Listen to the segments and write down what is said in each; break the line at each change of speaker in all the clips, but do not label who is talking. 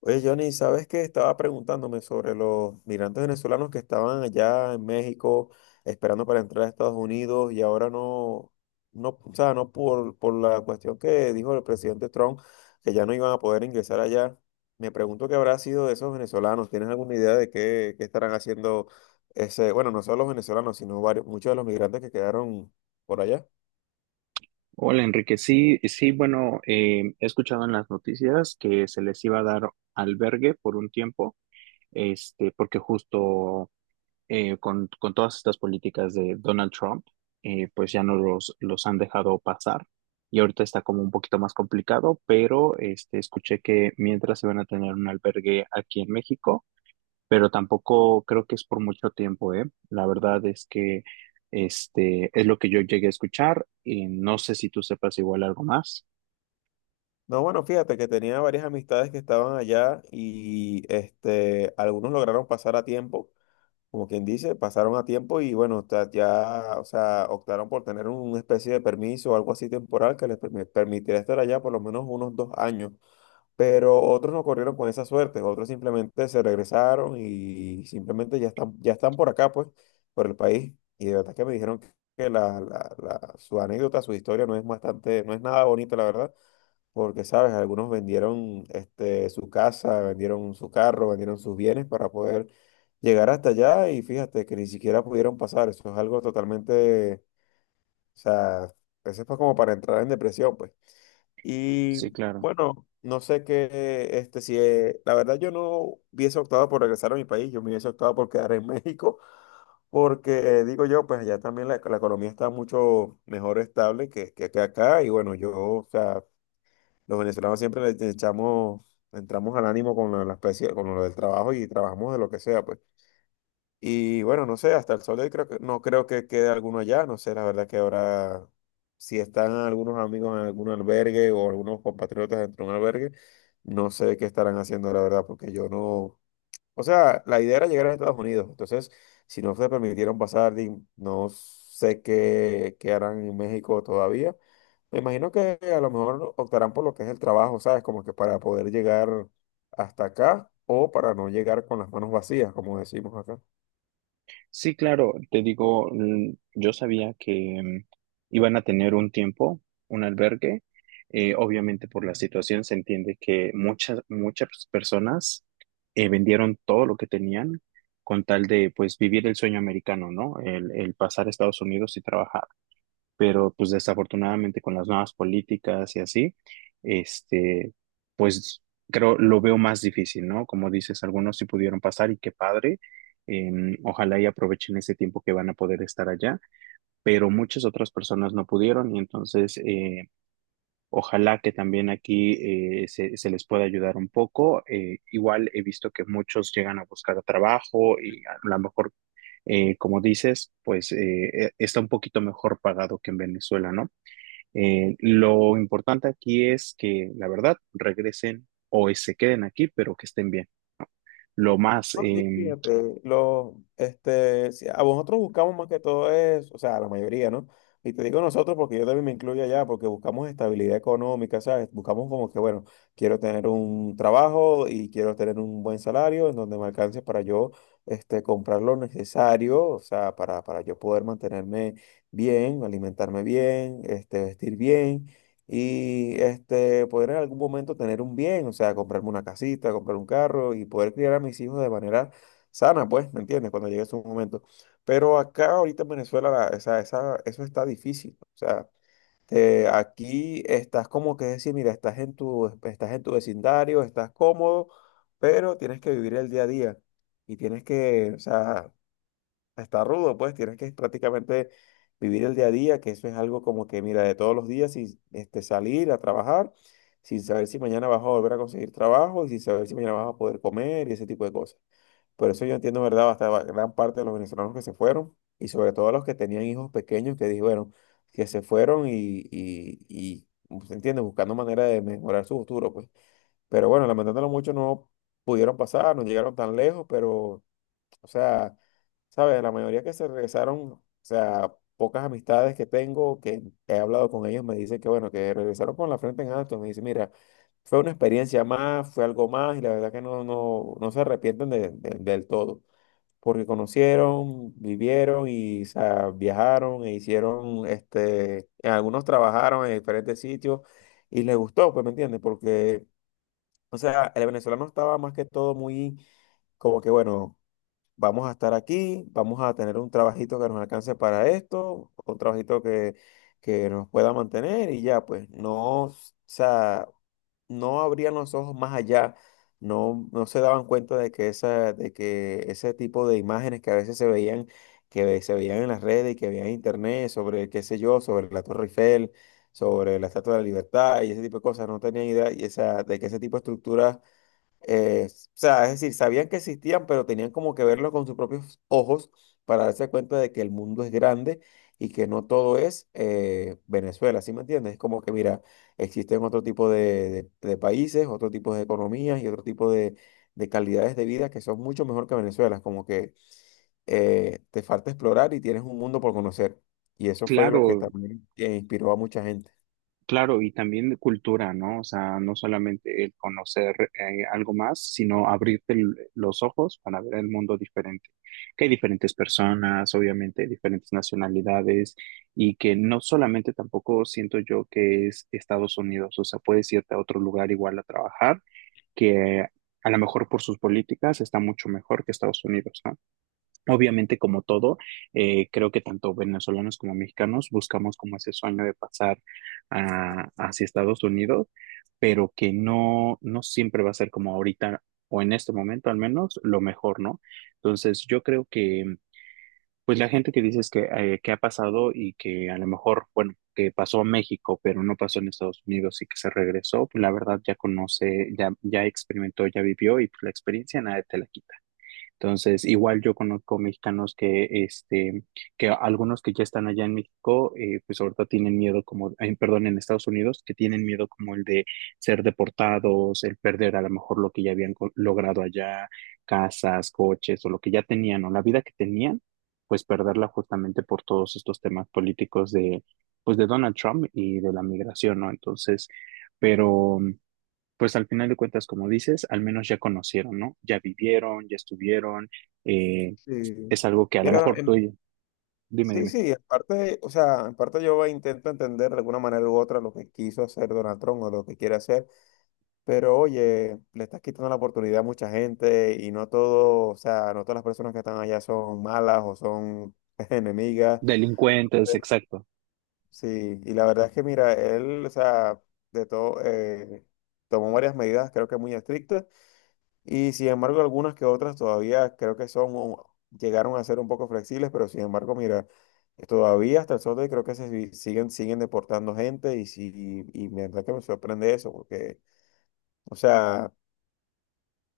Oye, Johnny, ¿sabes qué? Estaba preguntándome sobre los migrantes venezolanos que estaban allá en México esperando para entrar a Estados Unidos y ahora no, no, o sea, no por la cuestión que dijo el presidente Trump, que ya no iban a poder ingresar allá. Me pregunto qué habrá sido de esos venezolanos. ¿Tienes alguna idea de qué estarán haciendo bueno, no solo los venezolanos, sino varios, muchos de los migrantes que quedaron por allá?
Hola Enrique, sí, sí, bueno, he escuchado en las noticias que se les iba a dar albergue por un tiempo, este, porque justo con todas estas políticas de Donald Trump, pues ya no los han dejado pasar y ahorita está como un poquito más complicado, pero este, escuché que mientras se van a tener un albergue aquí en México, pero tampoco creo que es por mucho tiempo, ¿eh? La verdad es que este es lo que yo llegué a escuchar y no sé si tú sepas igual algo más.
No, bueno, fíjate que tenía varias amistades que estaban allá y algunos lograron pasar a tiempo. Como quien dice, pasaron a tiempo y bueno, ya, o sea, optaron por tener una especie de permiso o algo así temporal que les permitiera estar allá por lo menos unos dos años. Pero otros no corrieron con esa suerte, otros simplemente se regresaron y simplemente ya están por acá, pues, por el país. Y de verdad que me dijeron que su anécdota, su historia no es bastante, no es nada bonita, la verdad, porque, ¿sabes? Algunos vendieron su casa, vendieron su carro, vendieron sus bienes para poder llegar hasta allá y fíjate que ni siquiera pudieron pasar. Eso es algo totalmente, o sea, eso fue como para entrar en depresión, pues. Y
Sí, claro.
bueno, no sé qué, si, la verdad yo no hubiese optado por regresar a mi país, yo me hubiese optado por quedar en México, porque digo yo, pues allá también la economía está mucho mejor estable que acá y bueno, yo, o sea... Los venezolanos siempre le echamos, entramos al ánimo con la especie, con lo del trabajo y trabajamos de lo que sea, pues. Y bueno, no sé, hasta el sol de hoy creo que, no creo que quede alguno allá, no sé, la verdad que ahora, si están algunos amigos en algún albergue o algunos compatriotas dentro de un albergue, no sé qué estarán haciendo, la verdad, porque yo no, o sea, la idea era llegar a Estados Unidos. Entonces, si no se permitieron pasar, no sé qué, qué harán en México todavía. Me imagino que a lo mejor optarán por lo que es el trabajo, ¿sabes? Como que para poder llegar hasta acá o para no llegar con las manos vacías, como decimos acá.
Sí, claro, te digo, mm, yo sabía que mm, iban a tener un tiempo, un albergue. Obviamente por la situación se entiende que muchas personas vendieron todo lo que tenían con tal de pues vivir el sueño americano, ¿no? El pasar a Estados Unidos y trabajar. Pero pues desafortunadamente con las nuevas políticas y así, este, pues creo lo veo más difícil, ¿no? Como dices, algunos sí pudieron pasar y qué padre. Ojalá y aprovechen ese tiempo que van a poder estar allá, pero muchas otras personas no pudieron y entonces ojalá que también aquí se les pueda ayudar un poco. Igual he visto que muchos llegan a buscar trabajo y a lo mejor, como dices, pues está un poquito mejor pagado que en Venezuela, ¿no? Lo importante aquí es que, la verdad, regresen o se queden aquí, pero que estén bien. Lo más
No, sí, fíjate, si a vosotros buscamos más que todo es, o sea, la mayoría, ¿no? Y te digo nosotros porque yo también me incluyo allá, porque buscamos estabilidad económica, ¿sabes? Buscamos como que, bueno, quiero tener un trabajo y quiero tener un buen salario en donde me alcance para yo, comprar lo necesario, o sea, para yo poder mantenerme bien, alimentarme bien, vestir bien y poder en algún momento tener un bien, o sea, comprarme una casita, comprar un carro y poder criar a mis hijos de manera sana, pues, ¿me entiendes? Cuando llegue su momento. Pero acá ahorita en Venezuela eso está difícil, o sea, aquí estás como que decir, mira, estás en tu vecindario, estás cómodo, pero tienes que vivir el día a día y tienes que, o sea... Está rudo, pues tienes que prácticamente vivir el día a día, que eso es algo como que, mira, de todos los días, sin salir a trabajar, sin saber si mañana vas a volver a conseguir trabajo y sin saber si mañana vas a poder comer y ese tipo de cosas. Por eso yo entiendo, ¿verdad? Hasta gran parte de los venezolanos que se fueron y sobre todo los que tenían hijos pequeños que dijeron que se fueron y pues, ¿se entiende? Buscando manera de mejorar su futuro, pues. Pero bueno, lamentándolo mucho, no pudieron pasar, no llegaron tan lejos, pero... O sea, ¿sabes? La mayoría que se regresaron, o sea, pocas amistades que tengo, que he hablado con ellos, me dicen que, bueno, que regresaron con la frente en alto. Me dicen, mira, fue una experiencia más, fue algo más, y la verdad que no, no, no se arrepienten del todo, porque conocieron, vivieron y, o sea, viajaron e hicieron, algunos trabajaron en diferentes sitios y les gustó, pues, ¿me entiendes? Porque, o sea, el venezolano estaba más que todo muy, como que, bueno, vamos a estar aquí, vamos a tener un trabajito que nos alcance para esto, un trabajito que nos pueda mantener y ya, pues no, o sea, no abrían los ojos más allá, no, no se daban cuenta de que, esa, de que ese tipo de imágenes que a veces se veían, que se veían en las redes y que veían en internet sobre, qué sé yo, sobre la Torre Eiffel, sobre la Estatua de la Libertad y ese tipo de cosas, no tenían idea y esa, de que ese tipo de estructuras o sea, es decir, sabían que existían, pero tenían como que verlo con sus propios ojos para darse cuenta de que el mundo es grande y que no todo es Venezuela, ¿sí me entiendes? Es como que, mira, existen otro tipo de países, otro tipo de economías y otro tipo de calidades de vida que son mucho mejor que Venezuela. Es como que te falta explorar y tienes un mundo por conocer. Y eso fue lo que
claro,
también inspiró a mucha gente.
claro, y también de cultura, ¿no? O sea, no solamente el conocer algo más, sino abrirte los ojos para ver el mundo diferente. Que hay diferentes personas, obviamente, diferentes nacionalidades, y que no solamente tampoco siento yo que es Estados Unidos, o sea, puedes irte a otro lugar igual a trabajar que a lo mejor por sus políticas está mucho mejor que Estados Unidos, ¿no? Obviamente, como todo, creo que tanto venezolanos como mexicanos buscamos como ese sueño de pasar hacia Estados Unidos, pero que no, no siempre va a ser como ahorita o en este momento al menos lo mejor, ¿no? Entonces, yo creo que pues la gente que dices que ha pasado y que a lo mejor, bueno, que pasó a México, pero no pasó en Estados Unidos y que se regresó, pues la verdad ya conoce, ya experimentó, ya vivió y pues la experiencia nadie te la quita. Entonces, igual yo conozco mexicanos que, este, que algunos que ya están allá en México, pues ahorita tienen miedo como, ay, perdón, en Estados Unidos, que tienen miedo como el de ser deportados, el perder a lo mejor lo que ya habían logrado allá, casas, coches o lo que ya tenían o la vida que tenían, pues perderla justamente por todos estos temas políticos de, pues de Donald Trump y de la migración, ¿no? Entonces, pero pues al final de cuentas, como dices, al menos ya conocieron, ¿no? Ya vivieron, ya estuvieron, eh,
Sí.
es algo que a lo
Mira,
mejor tú, y dime,
sí,
dime,
sí, aparte, o sea, en parte yo intento entender de alguna manera u otra lo que quiso hacer Donald Trump o lo que quiere hacer, pero oye, le estás quitando la oportunidad a mucha gente y no todo, o sea, no todas las personas que están allá son malas o son enemigas,
delincuentes, exacto.
sí, y la verdad es que mira, él, o sea, de todo, tomó varias medidas creo que muy estrictas. Y sin embargo, algunas que otras todavía creo que son, o llegaron a ser un poco flexibles, pero sin embargo, mira, todavía hasta el sol de hoy creo que se si- siguen, siguen deportando gente y, sí, y, me verdad que me sorprende eso, porque, o sea,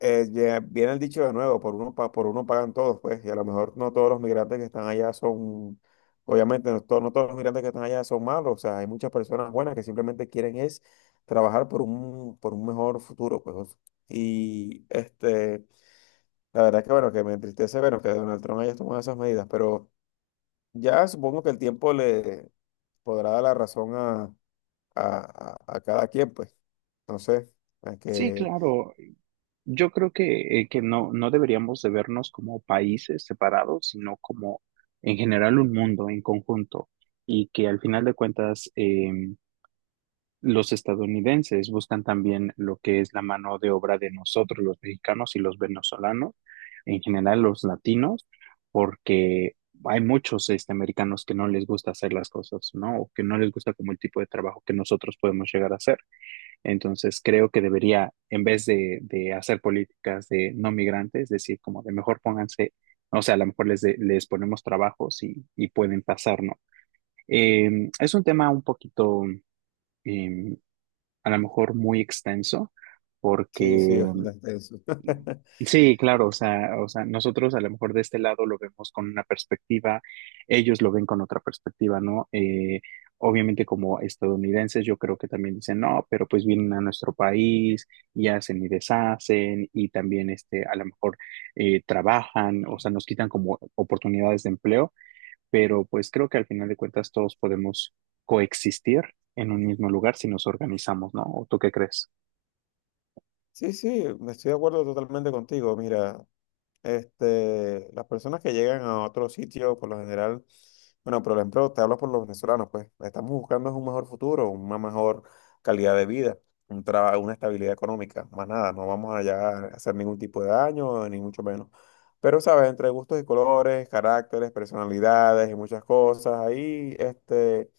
ya viene el dicho de nuevo, por uno pagan todos, pues, y a lo mejor no todos los migrantes que están allá son, obviamente, no, no todos los migrantes que están allá son malos, o sea, hay muchas personas buenas que simplemente quieren es trabajar por un mejor futuro, pues, y este... La verdad que bueno, que me entristece ver que Donald Trump haya tomado esas medidas, pero ya supongo que el tiempo le podrá dar la razón a cada quien, pues. Entonces, es
Sí,
que
claro, yo creo que no, no deberíamos de vernos como países separados, sino como en general un mundo en conjunto y que al final de cuentas, los estadounidenses buscan también lo que es la mano de obra de nosotros, los mexicanos y los venezolanos, en general los latinos, porque hay muchos este, americanos que no les gusta hacer las cosas, ¿no? O que no les gusta como el tipo de trabajo que nosotros podemos llegar a hacer. Entonces creo que debería, en vez de hacer políticas de no migrantes, decir como de mejor pónganse, o sea, a lo mejor les, les ponemos trabajos y pueden pasar, ¿no? Es un tema un poquito... eh, a lo mejor muy extenso, porque
sí, sí, es verdad eso.
sí, claro, o sea, nosotros a lo mejor de este lado lo vemos con una perspectiva, ellos lo ven con otra perspectiva, ¿no? Obviamente como estadounidenses yo creo que también dicen, no, pero pues vienen a nuestro país y hacen y deshacen y también este, a lo mejor trabajan, o sea, nos quitan como oportunidades de empleo, pero pues creo que al final de cuentas todos podemos coexistir en un mismo lugar si nos organizamos, ¿no? ¿O tú qué crees?
Sí, sí, estoy de acuerdo totalmente contigo. Mira, este, las personas que llegan a otro sitio, por lo general, bueno, por ejemplo, te hablo por los venezolanos, pues estamos buscando es un mejor futuro, una mejor calidad de vida, un trabajo, una estabilidad económica, más nada, no vamos allá a hacer ningún tipo de daño, ni mucho menos. Pero, ¿sabes? Entre gustos y colores, caracteres, personalidades y muchas cosas, ahí, este...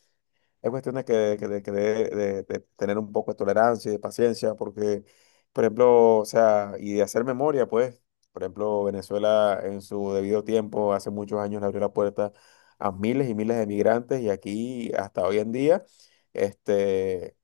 Es cuestión de de tener un poco de tolerancia y de paciencia, porque, por ejemplo, o sea, y de hacer memoria, pues, por ejemplo, Venezuela en su debido tiempo, hace muchos años, le abrió la puerta a miles y miles de migrantes y aquí, hasta hoy en día, este...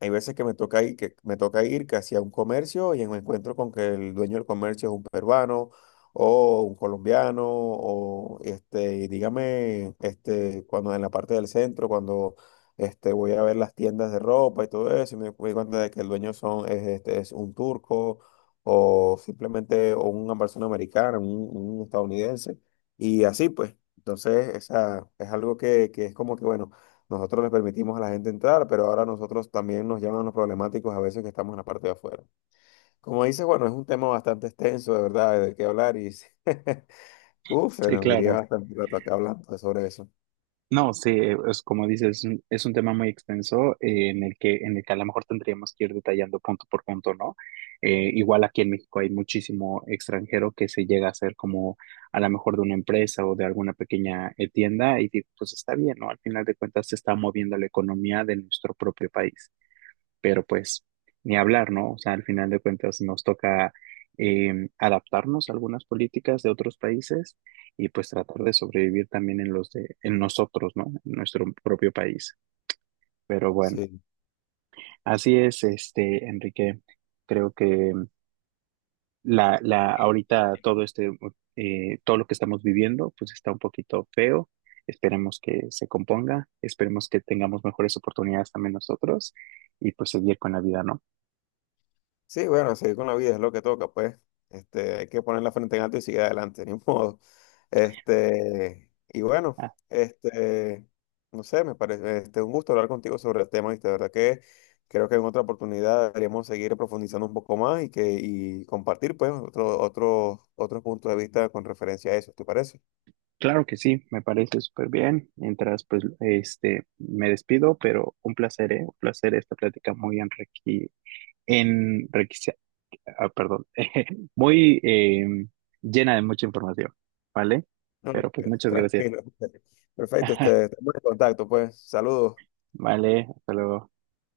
Hay veces que me toca ir, que me toca ir casi a un comercio y me encuentro con que el dueño del comercio es un peruano o un colombiano o dígame, cuando en la parte del centro, cuando voy a ver las tiendas de ropa y todo eso, y me doy cuenta de que el dueño es un turco o una persona americana, un estadounidense y así pues. Entonces, esa es algo que es como que, bueno. Nosotros les permitimos a la gente entrar, pero ahora nosotros también nos llaman los problemáticos a veces que estamos en la parte de afuera. Como dices, bueno, es un tema bastante extenso, de verdad, de qué hablar y uf, se
Sí,
nos diría
claro.
bastante rato acá hablando sobre eso.
No, sí, es como dices, es un tema muy extenso en el que a lo mejor tendríamos que ir detallando punto por punto, ¿no? Igual aquí en México hay muchísimo extranjero que se llega a ser como a lo mejor de una empresa o de alguna pequeña tienda y digo, pues está bien, ¿no? Al final de cuentas se está moviendo la economía de nuestro propio país, pero pues ni hablar, ¿no? O sea, al final de cuentas nos toca adaptarnos a algunas políticas de otros países y pues tratar de sobrevivir también en los de, en nosotros, ¿no? En nuestro propio país. Pero bueno,
Sí.
así es, este, Enrique. Creo que la, ahorita todo este, todo lo que estamos viviendo, pues está un poquito feo. Esperemos que se componga, esperemos que tengamos mejores oportunidades también nosotros y pues seguir con la vida, ¿no?
Sí, bueno, seguir con la vida es lo que toca, pues. Este, hay que poner la frente en alto y seguir adelante, ni modo. Este, y bueno, este, no sé, me parece, un gusto hablar contigo sobre el tema, y de verdad que creo que en otra oportunidad deberíamos seguir profundizando un poco más y que, y compartir, pues, otros puntos de vista con referencia a eso, ¿te parece?
Claro que sí, me parece súper bien. Mientras, pues, este, me despido, pero un placer, ¿eh? Un placer esta plática muy enrique, enriquece- ah, perdón, muy llena de mucha información, ¿vale?
No, no,
Pero pues muchas gracias.
tranquilo. Perfecto, este, estamos en contacto, pues. Saludos.
Vale, hasta luego.